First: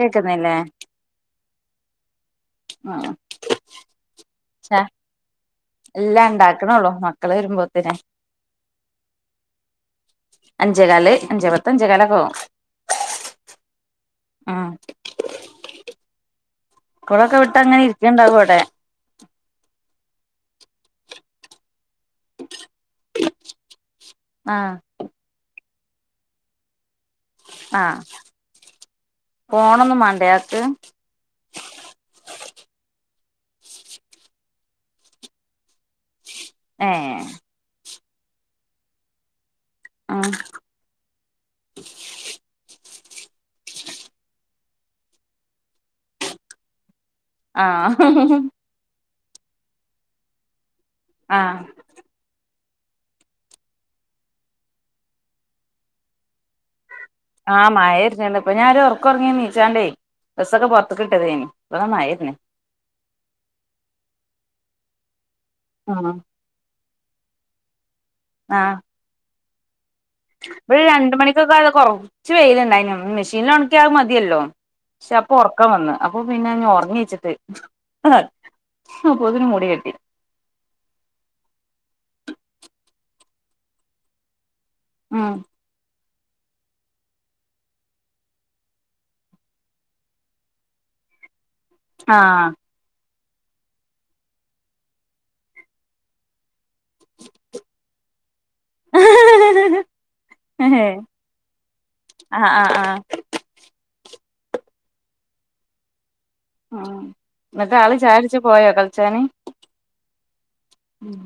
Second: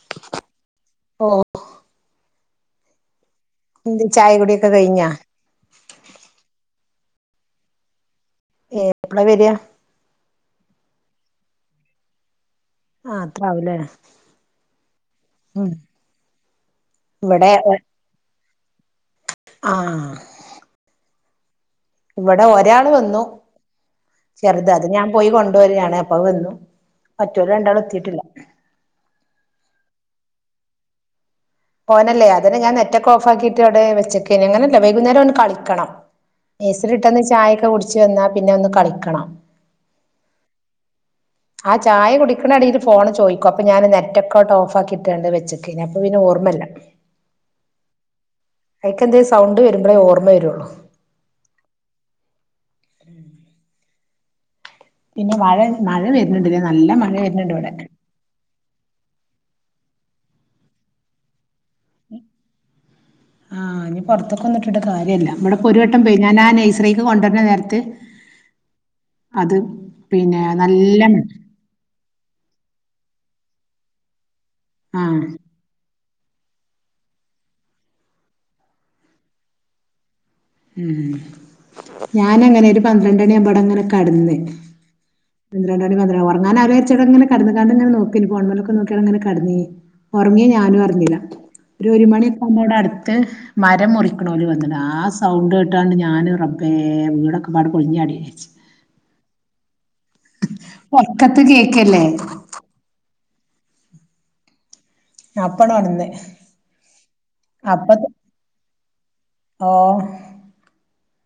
കേക്കുന്നില്ലേ ഓ ആ ചായ കുടി ഒക്കെ കഴിഞ്ഞാ നക്കണള്ളോ മക്കളെ വരുമ്പോത്തനേ ഏ എപ്പളാ വരിക അഞ്ചേ കല് അഞ്ചേ പത്ത് അഞ്ചേ കാലോക്കെ ആവും ആഹ് അത്രാവുല്ലേ ആഹ് കുളൊക്കെ ഇവിടെ വിട്ട് അങ്ങനെ ഇരിക്കേണ്ടാവും അവിടെ ആഹ് ഇവിടെ ഒരാൾ വന്നു ചെറുത് ആഹ് അത് ഞൻ പോയി കൊ ജോലി ആണേ അപ്പ വന്നു മറ്റോര് രണ്ടാളും ആഹ് എത്തിയിട്ടില്ല ഫോണൊന്നും മണ്ട അയാക്ക് ഫോനാല്ലേ അതിനെ ഞാൻ നെറ്റൊക്കെ ഓഫ്ക്കിയിട്ട് അവിടെ വെച്ചക്കെ അങ്ങനല്ല വൈകുന്നേരം ഒന് കളിക്കണം നെസ്‌റി ഏഹ് വിട്ടന്ന് ചായൊക്കെ കുടി ച്ചു വന്ന പിന്നെ ഒന്ന് കളിക്കണം ഉം ആഹ് ചായ കുടിക്കണടേലും ഫോണ് ചോയിക്കു അപ്പൊ ഞാന് നെറ്റക്കോട്ട്ഓഫാക്കിട്ടുണ്ട് വെച്ചക്കിനി അപ്പ പിന്ന ഓർമ്മല്ല ആഹ് ഇടക്കെന്ത് സൗണ്ട് വരുമ്പാഴേ ഓർമ്മ വരുള്ളൂ ആഹ് ഉം. പിന്നെ മഴ മഴ വരുന്നുണ്ട് ല്ലേ നല്ല മഴ വരുന്നുണ്ട് ആഹ് ഇവിടെ മഴയെരുന്നുണ്ട് ഇപ്പൊ ഞാൻ ഒരു ഒറക്ക് ഒറങ്ങീന്. ചാണ്ടെ ബസൊക്കെ പുറത്തു കിട്ടതേനി. ആഹ് ഇ പൊറത്തൊക്കെ വന്നിട്ട് ന്നിട്ട് കാര്യല്ല. ഇവിടെ ഇപ്പോ ഒരു വട്ടം ആഹ് പെയ് ഞാൻ ആയ നെയ്‌സ് സ്ത്രീക്ക് കൊണ്ടന്നെ നേരത്ത്. ആഹ്. അത് പിന്നെ ഇ നല്ല രണ്ട് മണിക്കൊക്കെ ആട കൊറച്ച് വെയിലുണ്ടായിന്. പിന്നെ ഒണക്കിയ അത് മതിയല്ലോ? പക്ഷെ ആഹ് അപ്പൊ ഉറക്കം വന്ന് അപ്പൊ പിന്നെ ൻ ഉറങ്ങ വച്ചിട്ട് അതാപ്പൊതിന് മുടി കെട്ടി ഉം ഞാൻ അങ്ങനെ ഒരു പന്ത്രണ്ടണി ആവുമ്പോട അങ്ങനെ കടന്ന്. ഉം ഇന്ദ്രണ്ടടി വ ഉറങ്ങാൻ ആലോയിച്ച് ആട കടന്നു കാണ്ട് നോക്കല് ഫോണ് മലൊക്കെ നോക്കിയടങ്ങനെ കടന്നീ ഉറങ്ങിയെ ഞാനും അറിഞ്ഞില്ല. ഒരു ഒരു ആഹ് മണിക്കാവും ആവുമ്പോ ആട ത് മരം മുറിക്കണോല് വന്ന്‌ ആ സ് സൗണ്ട് കേട്ടാണ്ട് ഞാന് റബ്ബേ വീടൊക്കെപാട് പൊളിഞ്ഞാടീച്ച് ആഹ് ഒറക്കത്ത് കേക്കല്ലേ ആഹ് ആഹ് ഞാപ്പടൊണന്ന്‌ ആ ന്നിട്ടാള് ചായടിച്ചു പോയോ കൾ ച്ചാന് ഓ ഉം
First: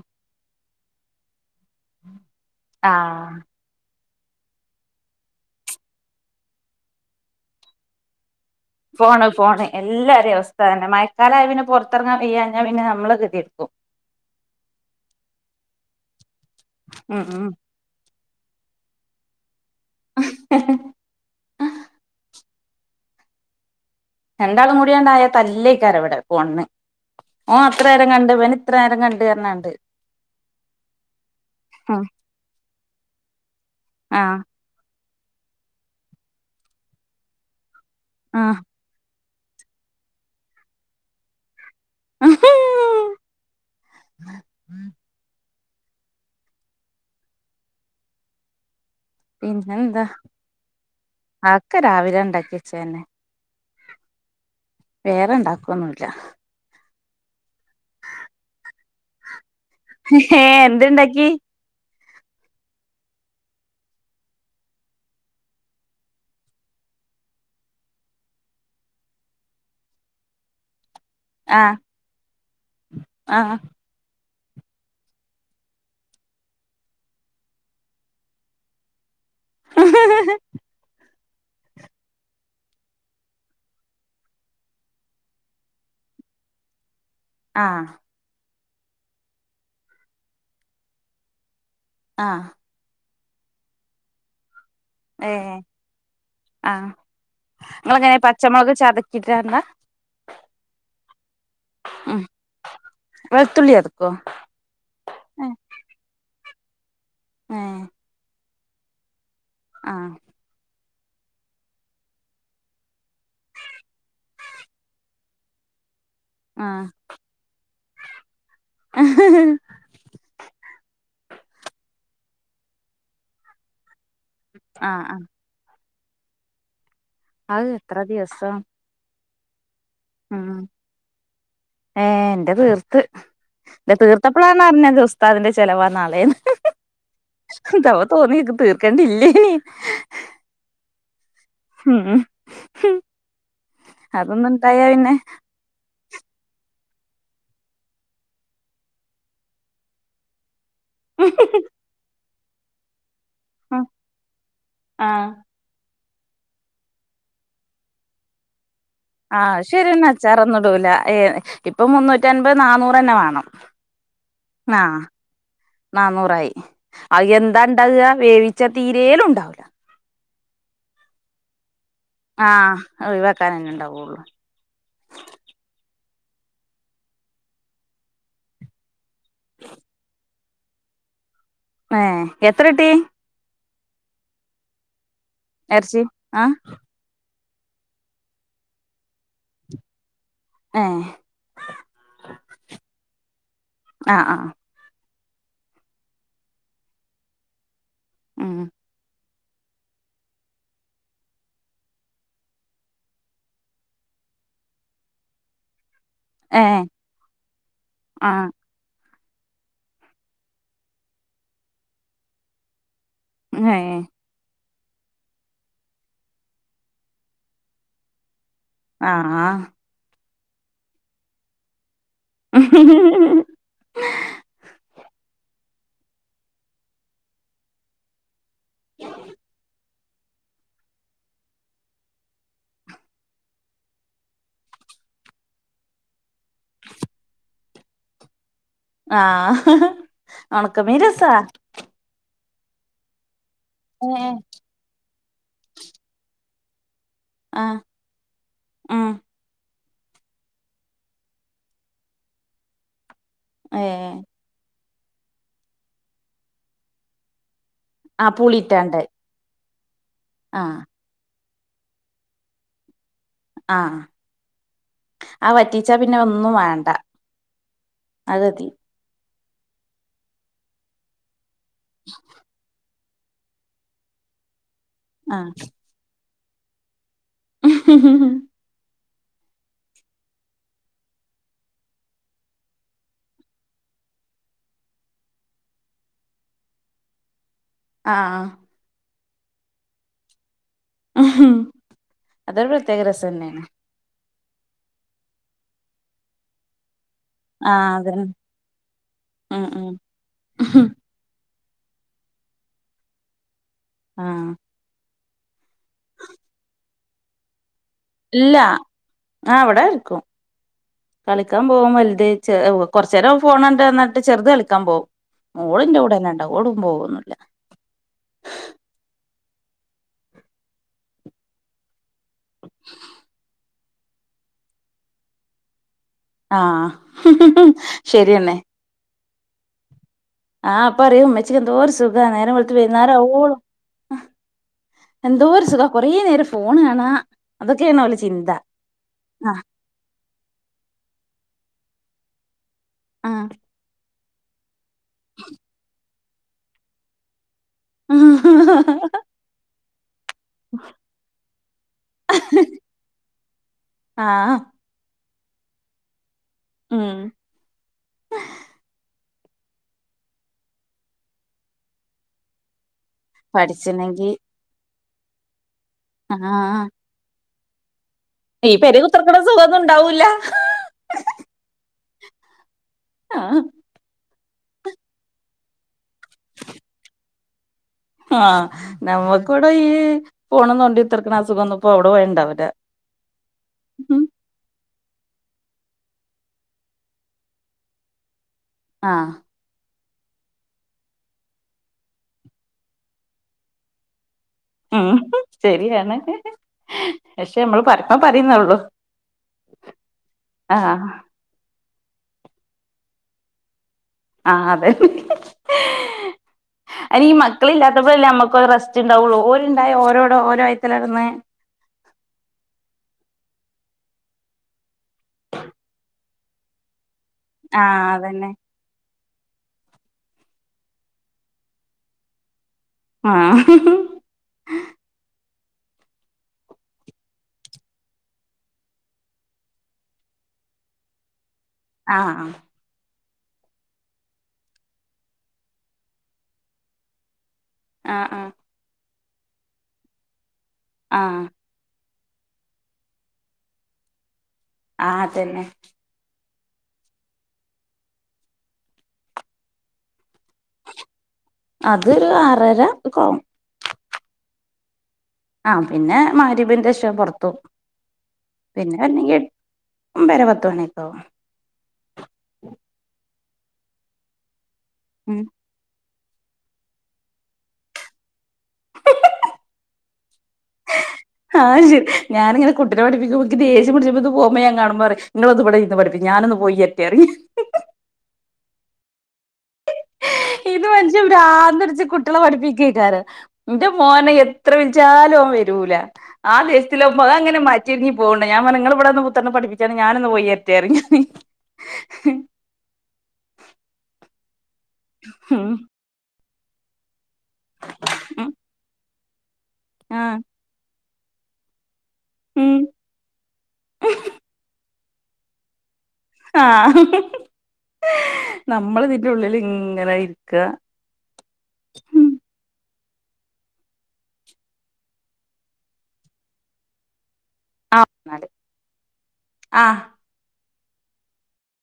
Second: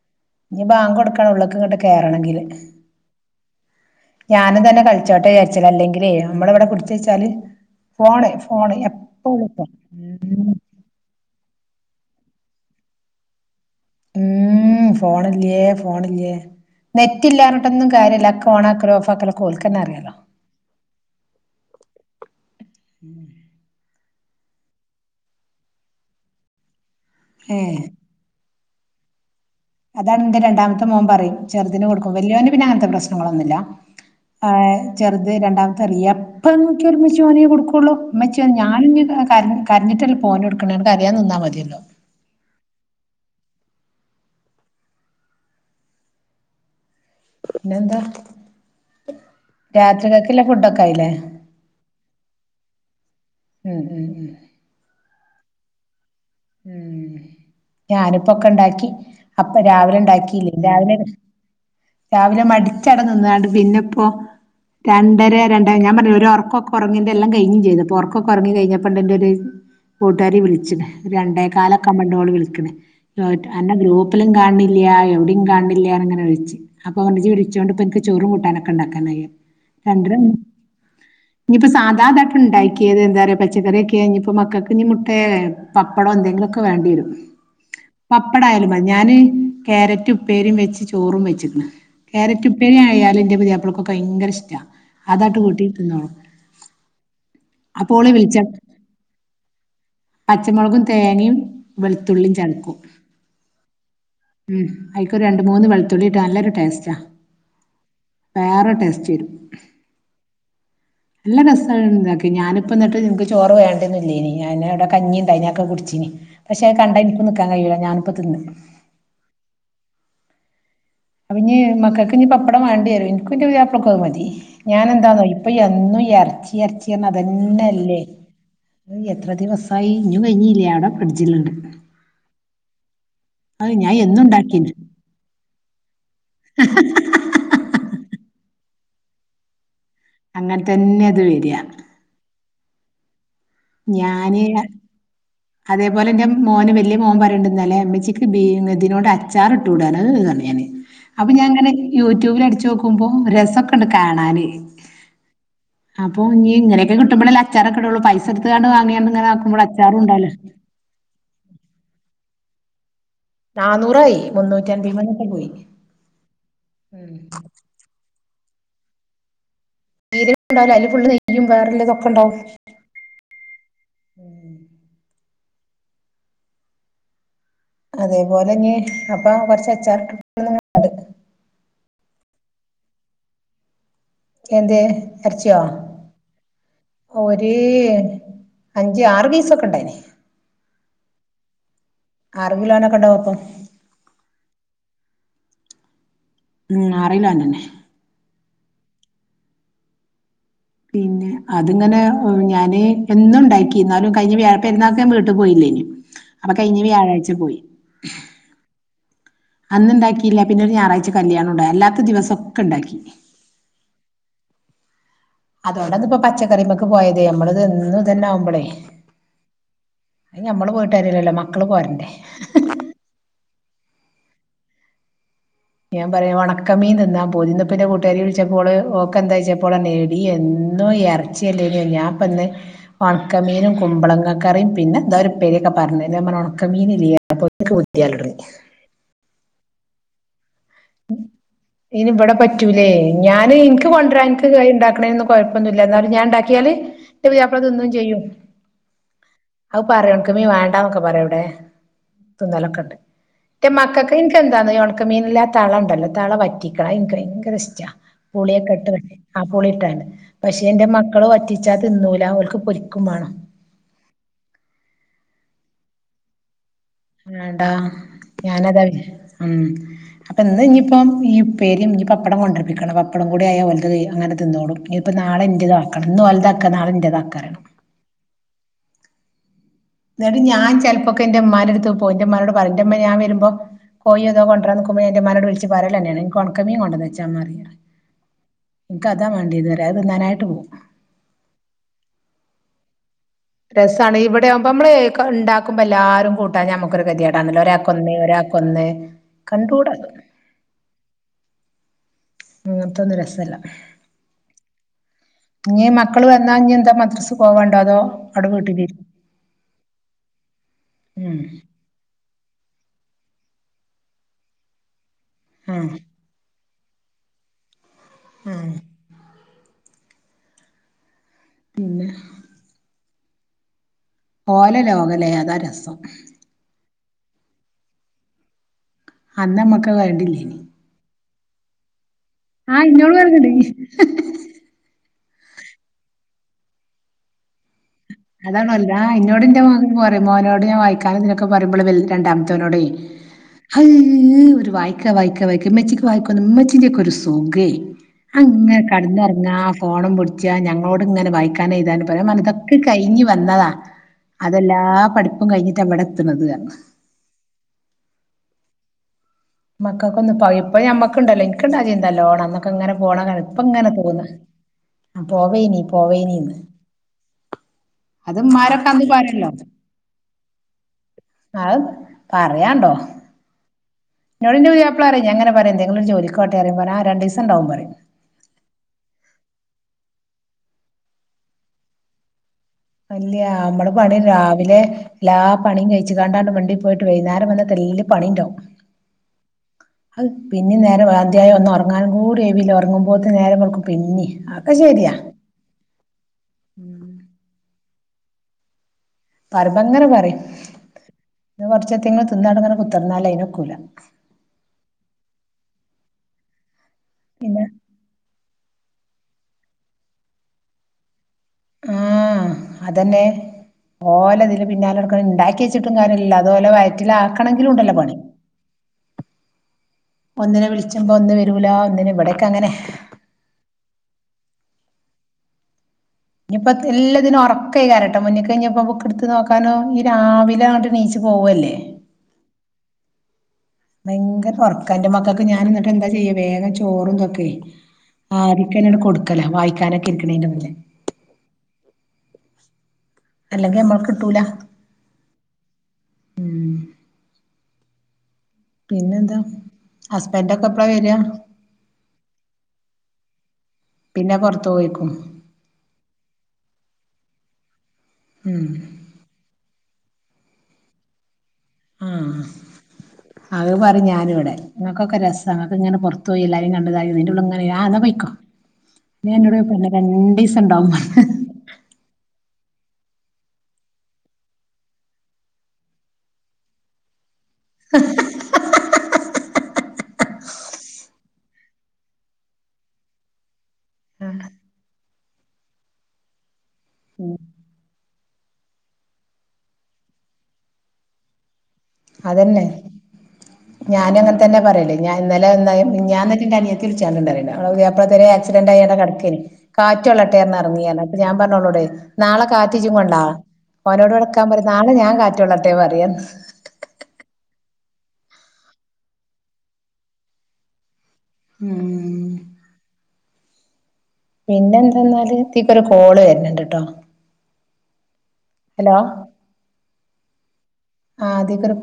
ഇനി ബാങ്ങോടുക്കാള്ളത് ങ്ങട്ട് കേറണെങ്കില് ആഹ് ഞാന് തന്നെ കളിച്ചോട്ടേച്ചല അല്ലെങ്കിലേ നമ്മളിവടെ പുടിച്ച് വെച്ചാല് ഫോണ് ഫോണ് ഫോണ് എപ്പളും ഫോണ് ഫോൺ എല്ലാരേം അവസ്ഥാത് തന്നെ മയക്കാലായാപിന്നെ പൊർത്തെറങ്ങാൻ കയ്യാഞ്ഞാ പിന്നെ നമ്മളിതു കേക്കു ഉം ഫോണില്ലേ ഫോണില്ലേ ഉം ഉം നെറ്റില്ലാഞ്ഞിർഞ്ട്ടൊന്നും കാര്യല്ലാ ഓണാക്കലുഓഫാക്കലൊക്കോൽ ക്ക ക്കന്നറിയാലോ [inaudible] രണ്ടാളുംകൂടിയണ്ടായാ തല്ലെക്കാരവിടെ ഫോണിന് ഓൻ അത്രേരം കണ്ടവന് ഇവന് ത്രനേരം കണ്ട് ർഞാണ്ട് അതാണെന്റെ രണ്ടാമത്തെ മോമ്പറയും ചെറുതിന് ഉം കൊടുക്കു വല്യോന് പിന്നെ അങ്ങനത്തെ പ്രശ് ശ്നങ്ങളൊന്നുല്ല ആഹ് ആ ഏ ചെറുത് രണ്ടാമത്തെ റിയ പ്പ നോക്ക്യ ഇമ്മച്ചി ഓനെ കൊടുക്കൂ ക്കുള്ളൂ ഇമ്മാച്ചേ ആഹ് ഞാൻ ഞ് [unintelligible] ക കര്ഞ്ഞിട്ടല്ലപ്പോന് ട്ക്കണെ അകൊണ്ട് കരയാതെ നിന്നാ മതിയല്ലോ [unintelligible] പിന്നെന്താ പിന്നെന്താ രാത്രികൾക്കുള്ള ഫുഡൊക്കെ ആയില്ലേ ആക്കെ രാവിലെ ഇണ്ടാക്കിവച്ചെന്നെ ഉം ഉം ഉം വേറെണ്ടാക്ക്വന്നുഇല്ല. ഉം ഞാനിപ്പോക്കെണ്ടാക്കി അപ്പ രാവിലെ ഇണ്ടാക്കില്ലേ ഏഹ് രാവിലെ എന്ത്ണ്ടാക്കി രാവിലെ മടിച്ചട് നിന്നാണ്ട് പിന്നെപ്പോ രണ്ടര രണ്ടര ഞാമ്പറഞ്ഞിലെ ഒരൊറക്കൊക്കെ ഒറങ്ങിന്റെ എല്ലാം കഴിഞ്ഞും ചെയ്ത്പ്പൊ ഒറക്കൊക്കെ ഒറങ്ങി കഴിഞ്ഞപ്പണ്ട്ന്റെ ഒരു കൂട്ടുകാരി വിളിച്ചിണ് രണ്ടേ ആഹ് കാലൊക്കാമ്പൊണ്ടോള് വിളിക്ക്ണ് ആഹ് അന്നെ ഗ്രൂപ്പ് എപ്പലും കാണില്ല എവിടേം കാണില്ല ന്ന്ങ്ങനെ വിളിച്ച് അപ്പോ ഞാൻ പറഞ്ഞു ഇജ്ജ് വിളിച്ചോണ്ട് നിക്ക് ചോറും കൂട്ടാനൊക്കെ ഇണ്ടാക്കാനായിന്ന് രണ്ടര ഇനിയിപ്പോ സാധാതായിട്ട് ഇണ്ടാക്കിയത് എന്താ അറിയോ പച്ചക്കറിയൊക്കെ ആയി ഇനിയിപ്പോ മക്കൾക്ക് ഇനി മുട്ടെ പപ്പടോ എന്തെങ്കിലുമൊക്കെ വേണ്ടിവരും ആഹ് പപ്പടായാലും പച് ഞാന് ക്യാരറ്റ് ഉപ്പേരിയും വെച്ച് ചോറും വെച്ചിക്കണ് ആഹ് ക്യാരറ്റ് ഉപ്പേരി ആയാല് എന്റെ പുതിയാപ്പളക്ക് ഒക്കെ ഭയങ്കരയിഷ്ടാ ഏഹ് ആഹ് അപ്പൊ ഇങ്ങൾ ഓള് എങ്ങനെ വിളിച്ച പച്ചമുളക് ചതച്ചിട്ടാ ഇടുവാ മൊളകും തേങ്ങയും വെളുത്തുള്ളി ചതക്കും വെളുത്തുള്ളി ചതക്കോ ഉം അയിക്ക് രണ്ട് മൂന്ന് വെളുത്തുള്ളിട്ട് നല്ലരു ടേസ്റ്റാ ഏഹ് വേറെ ടേസ്റ്റ് വരും ആഹ് നല്ല രസാണ് ഇണ്ടാക്കിയ ഞാനിപ്പ എന്നിട്ട് നിക്ക് ചോറ് വേണ്ട്ന്ന്ല്ലേയിനി ഞാനിവിടെ കഞ്ഞിണ്ടായിനി അതൊക്കെ കുടിച്ചീനി പക്ഷെ ആഹ് കണ്ടാ എനിക്ക് നിക്കാൻ കഴിയൂല ഞാനിപ്പ തിന്ന് അപ്പ ഇനി മക്കൾക്ക് ഇനി പപ്പടം വേണ്ടിയരും ഇന്ക്കും ഇന്ൻ്റെ പുതിയാപ്പിളക്കും അതു മതി ഞാന് ആഹ് എന്താന്നോ ആഹ് ഇപ്പൊ എന്നും ഈ ഏർച്ചി ഏർച്ചി ന്നെ അത് എത്ര ഇതെന്നെയല്ലേ ദിവസം [unintelligible] എത്ര ദിവസ് അതിനിയും ഉം കയിഞ്ഞില്ല ആടെ ഫ്രിഡ്ജിലുണ്ട് ഇത് തീർത്തപ്പഴാണ് അറിഞ്ഞെ ഉസ്താദിന്റെ ചെലവാ നാളേന്ന് എന്തവാ തോന്നി തീർ ക്കണ്ടില്ലെനി അങ്ങനെ തന്നെ അത് വെര്വാ ഹം ഞാന് അതൊന്നു ണ്ടായ പിന്നെ അതേപോലെ എന്റെ മോന് വല്ല്യ മോൻ പറയേണ്ട്ന്നലെ ഉമ്മച്ചിക്ക് ബീ ഇതിനോണ്ട് അച്ചാർ ഇട്ടൂടെനോ [unintelligible] പറഞ്ഞ് ഞാന് അപ്പൊ ഞാനിങ്ങനെ യൂട്യൂബിൽ അടിച് ച്ചോക്കുമ്പോ രസൊക്കെ ഇണ്ട് കാണാന് ആഹ് അപ്പൊ ഇനി ഇങ്ങനൊക്കെ കിട്ടുമ്പളല്ലേ അല്ലെ അച്ചാറൊക്കെ ഇടോള്ളു പൈസ കൊടുത്താണ്ട് വാങ്ങി എന്തെങ്കിലുമാക്കുമ്പൾ അച്ചാറും ഉണ്ടാവൂല്ലാ ട്ടൊന്നും ഇടൂല ഇപ്പോ മുന്നൂറ്റമ്പത് നാനൂർ ന്നെ വേണം നാന്നൂറായി മുന്നൂറ്റി ആ അൻപതിമന്നൊക്കെ പോയി നാനൂറായി ഉം അയെന്താ ഇണ്ടാവ്വാ വേവിച്ച പച്ച തീരേലും ഉണ്ടാവില്ല ന ഉണ്ടാവില്ല അതില്ുള്െയ്യും വേറ [unintelligible] ആഹ ഒഴിവാെക്കാൻന്നെ ഉണ്ടാവുള്ളു ഉം അതേപോലെ തന്നെ അപ്പ കുറച്ച് അച്ചാറിട്ടു ത് [inaudible] ഏ എത്രട്ടീ എന്തെ ഇറച്ചി ആ [unintelligible] അഞ്ച് ആറ് പീസൊക്കെ ഇണ്ടായിന ഏ ആറു കിലോഒ ക്കെ ഉണ്ടാവല്ലോ അപ്പൊ ആ ആ ഉം അറിലൊ ഒന്നെ ന്നെ മം പിന്നെ അതിങ്ങനെ ഞാന് എന്നും ഉണ്ടാക്കി എന്നാലും കഴിഞ പെരുന്നാൾക് ഞൻ വീട്ടി പോയില്ലേ അപ്പൊ ഏ കഴി ഞ്ഞ വ്യാഴാഴ്ച പോയി ആ അന്നു ഉണ്ടാക്കിയില്ല പിന്നെ ഒരു ഞായറാഴ്ച കല്യാണം ഉണ്ടാരുന്നു അല്ലാത്ത ദിവസം ഒക്കെ ഉണ്ടാക്കി എ ഏ അതുകൊണ്ട ഇപ്പൊ പച്ചക്കറീ മൊക്കെ പോയതേ നമ്മള് എന്നുംഇതു തന്നെ ആകുമ്പോളേ ആ ഞമ്മള് പോയിട്ടു കാര്യമില്ലല്ലോ മക്കള് പോരണ്ടെ [inaudible] ഞാൻ പറയാം ഉണക്കമീൻ തി ന്നാൻ പുതി നിന്റെ കൂട്ടാരിയെ [inaudible] ച്ചപ്പോള് ഓക്കെ എന്താ വച്ചപ്പോള നേ [inaudible] ഈ എന്നും ഇറച്ചിയല്ലേ ഞാൻപ്പന്ന് ഉണക്കമീനും കുമ്പളങ്ങക്കറിയും പിന്നെ എന്ത ഒരു പേരിക്കെ പറഞ്ഞു ഉണക്കമീന [unintelligible] ആഹ ഉണകമീൻ രസമ പറ്റൂലെ ഞാൻ അ എനിക്ക് കൊണ്ടരാന് കറി ഉണ്ടാക്കണെന്ന് കുഴപ്പൊന്നുമി ല്ല എന്നാലും ഞാൻ ഉണ്ടാക്കിയാല് പുതിയാപ്ല ആ തിന്നുംചെയ്യൂ ഉം അ പറയും ഉണക്ക മീൻ വേണ്ടന്നൊക്കെ പറയും ഇവിടെ ന ന്തലൊക്കെ ഉണ്ട് ഏ മക്കക് [inaudible] ഉണക്കമീനല്ലാ ചാള ഉ ണ്ടല്ലോചാള വറ്റിക്കണം എനിക്ക് ഭയങ്കര ഇഷ്ടം ആ പുളിയൊക്കെ ഇട്ടു പുളിയിട്ടാണ്ട് പറ്റികണം പൊളിയിട്ടാണ് ആ പക്ഷെ എന്റെ മക്കളും പറ്റി ച്ചാ തിന്നൂല ഓൽക്ക് പൊരിക്കും മാണം. ആ ആ വറ്റിച്ച പിന്നെ ഒന്നും വേ ആണ്ടാ ഞാനതാ ഉം അപ്പ ഇന്ന്ഞ്പ്പം മീം പേരിന് ഞ് പപ്പടം കൊണ്ടര്പ്പിക്കണം വ പ്പടം കൂടായ ഒല്ത് തി അങ്ങന തിന്നോളും. ഇനിപ്പം ആ നാളെന്റത് ആക്കണം ഇന്ന് ഓൽത ക്ക നാളേന്റതാ [unintelligible] നട് ഞാൻ ചെൽപ്പക്ക ന്റെമ്മാനട്ത്ത് പോയ് ന്റെ മ്മാനോട് പറിം ന്റെ ഇമ്മ ഞം വരുമ്പം കോയോ തൊ കൊണ്ടാന്ന് ന്ക്കുമ്പോ ഞാ ന്റെമ്മനെട് വിൾച്ച് പറലെനെണ് ഇൻക്ക് ഒൺക്കമീ കൊണ്ടന്നെച്ചാമതി. ആഹ കതാ മാണ്ടിയത് റ അ ത്തിന്നാനായിട്ട് പോവും. ഉഹും അതൊരു ത്യകരസാ. രസാണ് ഇവ് പ്പയാപമ്മ്ള് ക്ക ണ്ടാക്കുമ്പല്ലാര്കൂട്ടാ ഞ്ഞ കൊരു കെതെടാണലോ ആ ഒരാക്കൊന്ന് അതന്നെ ഒരാക്കൊന്ന് ഉം കണ്ടുടാതൊ ഉം അങ്ങത്തൊന്നും രസല്ല. ആ ഇഞ് മക്കള് വന്നാ ഞ് എന്താ മദ്രസ് പോവാ ഇല്ല ആ വ്ടെ നിക്കും ഉം കളിക്കാൻ പോകും വല്ത് കൊർചേരം ഫോണണ്ടട്നാട്ട് ചെർത് കളിക്കാൻ പോവും. ആഹ് ഓളിന്റെ കൂടെന്നാണ്ടാ ഓളു പോവുന്നുല്ല ഉം പിന്നെ [inaudible] പോലെ ലോകല്ലേ അതാ രസം. ആ ശരിയണെ അന്ന്മ്മക്ക് വെ ആ പറയൂ മെ ച്ച്എന്തൊരു സു താ നേരം വെൾത്ത് ആഹ് ഇന്നോട് പറയ്ണ്ട് വൈനാരാവോളും എന്തോരു സുഗാ കൊറെേ നേരം ഫോണ് കാണാ അതൊ അതാണ് ഒൽത് ആ ഇന്നോട് ഇന്റെ മൊ മോനോട് ഞ വായിക്കാനും ഇതിനൊക്കെ പറിമ്പള് രണ്ടാമ്തോന്നോടെ ആ ഈ ഒരു വയ്ക്ക വയ്ക്ക വായ്ക്ക മെചിക്ക് വായ്കൊന്നും മെച്ചി്ന്റക്കെ ഒരു സുഖേ അങ്ങ കട്നൊർങ്ങാ ഫോണുംപുട് ച്ചാ ഞങ്ങളോട് ഇങ്ങനെ വായിക്കാനും എഴുതാനും പറിം ഞാൻ പറഞ്ഞ് ഇതൊക്കെ കഴിഞ്ഞു വന്നതാ ആഹ് അതെല്ലാ പഠിപ്പും കഴിഞ്ഞ് ട്ടാ ഇവടെ ത്തുണത് ർഞ്ഞ് ഉം മക്കൊക്കൊന്ന് [unintelligible] ഇപ്പ ഞമ്മക്കുണ്ടല്ലോ ഇൻക്ക്ണ്ടാ ചിന്താ നല്ലോണം അന്നൊക്കെങ്ങന പോണതാണ് ഇപ്പം ഇങ്ങനെ തോന്ന പഠിച്ചിണെങ്കി അ പോവേനി പോവേനീന്ന് ആഹ് ഈ പെരേ കുത്ത്റക്ക്ണ സുഖൊന്നും ഇണ്ടാവൂല്ല അത് പറയാണ്ടോ ആഹ് ഇന്നോടിന്റെ പുത്യാപ്പളറിം ഞാങ്ങനെ പറിം എന്തെങ്കിലൊരു ജോലിക്കോട്ടെറി മ്പം പറിം ആ രണ്ടീസം ഉണ്ടാവും പറയും ആഹ് നമ്മുക്ക് ഇവിടെ ഈ പോണും തോണ്ടി കുത്രക്ക്ണ ആ സുഖം ഒന്നുംപ്പോ അവിടെ പോയാ ഉണ്ടാവൂല അ ല്ല്യാ മ്മള് പണി രാവിലെ എല്ലാ പണിയും കഴിച്ചു കാണ്ടാണ്ട് മണ്ടി പോയിട്ട് വൈന്നാരം വന്ന് തെല്ല് പണി ഇണ്ടാവും ആഹ് അഹ് പിന്നിം നേരം അന്ത്യായ ഒന്നും ഉറങ്ങാനും കൂടി ഒഴിവില്ല ഉറങ്ങുമ്പോത്ത് നേരം വേൾക്കും പിന്നിം അതൊക്കെ ശരിയാ ഉം ശരിയാണ് ക്ഷെ നമ്മള് പറി [unintelligible] പറിന്നൊള്ളൂ പറയുമ്പങ്ങനെ പറയും [inaudible] കുറച്ച എത്തെങ്കിലും തിന്നാണ്ട്ങ്ങനെ കുത്തർന്നാലെ അതിനൊക്കൂല ആഹ് അതെ അയ്ന് ഈ മക്കള് ഇല്ലാത്തപ്പളല്ലേ നമ്മ ക്കൊര് റസ്റ്റ്ണ്ടാവുള്ളൂ ഓല്ണ്ടായാ ഓരോട ഓര വൈത്തല ട്ന്ന് ആ അതന്നെ ഓലെ ഇതില് പിന്നാലെ നടക്കണ് ഇണ്ടാക്കി വെച്ചിട്ടും കാര്യല്ല അതോലെ വയറ്റിലാക്ക ണങ്കിലും ഇണ്ടല്ലോ ആഹ് പണി അതന്നെ ഒന്നിനെ വിളിച്ചുമ്പോ ഒന്ന് വരൂല ഒന്നിന് ഇവിടൊക്കെ അങ്ങനെ ആഹ് ഇനിയിപ്പോ എല്ലത്തിനും ഓർക്കേക്കാരട്ടോ മുന്ന്ക്ക് ഇഞ്ഞ്പ്പം ബുക്ക് ഇട്ത്ത് നോക്കാനോ ഈ രാവിലെ ആണ് നീച്ച് പോവല്ലേ ആഹ് ആ ഭയങ്കര ഓർക്കാ ഇൻ്റെ മക്കക്ക് ഞാൻ എന്നിട്ട് എന്താ ചെയ്യ വേഗം ചോറും തൊക്കെ ആഹ് ആദിക്കന്നാട് കൊട് ലാ വായിക്കാനൊക്കെ ഇരിക്കണേൻ്റെ മുന്നേ ആഹ് അല്ലെങ്കിൽ നമ്മൾക്ക് കിട്ടൂല ആ തന്നെ ഉം പിന്നെന്താ ഹസ് അതൊരു ആറര ക്കാവും പിന്നെ പൊറത്ത് പോയിക്കും ആ പിന്നെ മരിവിൻ്റെഷം പൊറുത്ത്പോം ഉം പിന്നെ വന്നെങ്കി എട്ട് ഒമ്പതര പത്ത് മണിയൊക്കാവും ആ അത് പറഞ്ഞാനിവിടെ നിങ്ങക്കൊക്കെ രസാ ങ്ങക്ക് ഇങ്ങനെ പൊറ ത്തോയി എല്ലാരേം കണ്ടതായത് ഇന്റെ ഉള്ളിലിങ്ങനെ ആ എന്ന പൊയ്ക്കോ ഉം നീ എന്നോടപ്പന്നെ രണ്ടീസം ഇണ്ടാവും ആഹ് ശരി ഞാനിങ്ങനെ കുട്ടിനെ പഠിപ്പിക്കുമ്പേ എനിയ്ക്ക് ദേഷ്യംപിടിച്ചപ്പേ ഇത് പോവുമ്പേ ഞാൻ കാണുമ്പോ പറയും നിങ്ങളൊന്നിവിടെ ഇരുന്ന് പഠിപ്പിക്ക് ഞാനൊന്ന് പോയി വരട്ടേന്ന് പറയും ഇത് മനുഷ്യൻ പ്രാന്ത് പിടിച്ച് കുട്ടികളെ പഠിപ്പിക്കാ ഇരിക്കാറ് എന്റെ മോനെ എത്ര വിളിച്ചാലും ഓൻവരൂല ആ ദേഷ്യത്തിലാവുമ്പോ അത് ഉം അങ്ങനെ മാറ്റി ഇറങ്ങി പോകണ്ട ഞാൻ പറഞ്ഞ് നിങ്ങള് ഇവിടെരുന്ന് പുത്രനെ പഠിപ്പിച്ചാണ് ഞാനൊന്ന് പോയിവരട്ടെന്നുറഞ്ഞ് അതെന്നെ ഞാനു- തന്നെ പറയൂ ഞാൻ ഇന്നലെ ഉം എായും [inaudible] മി ഞ്ഞാന് ന്റെ അനിയത്തി വിളി [inaudible] ഉണ്ടായിരുന്നു നമ്മ അപ്പത്തന്നേ ഉം ആസിഡന്റ കട ക്കന് കാറ്റ് ആഹ് കൊള്ളട്ടെന്ന് ഇറങ്ങിയല്ല [inaudible] അപ്പ ഞാൻ പറഞ്ഞോള്ളോടെ നാളെ കാറ്റി ഉം ജിം കൊണ്ടാ അവനോട് ഇവിടെ നിക്കാൻ പറയ് നാളെ ഞാ- കാറ്റൊള്ളട്ടെ പറ- ആ നമ്മളിതിൻ്റെ ഉള്ളിലിങ്ങനെ ഇരിക്ക ഉം പിന്നെ എന്തെന്നാല് ഇതിക്കൊര് കോള് വരണിണ്ട് ട്ടോ ആ ഹലോ [inaudible] ആ ആ ആദ്യക്കൊര് പൊ-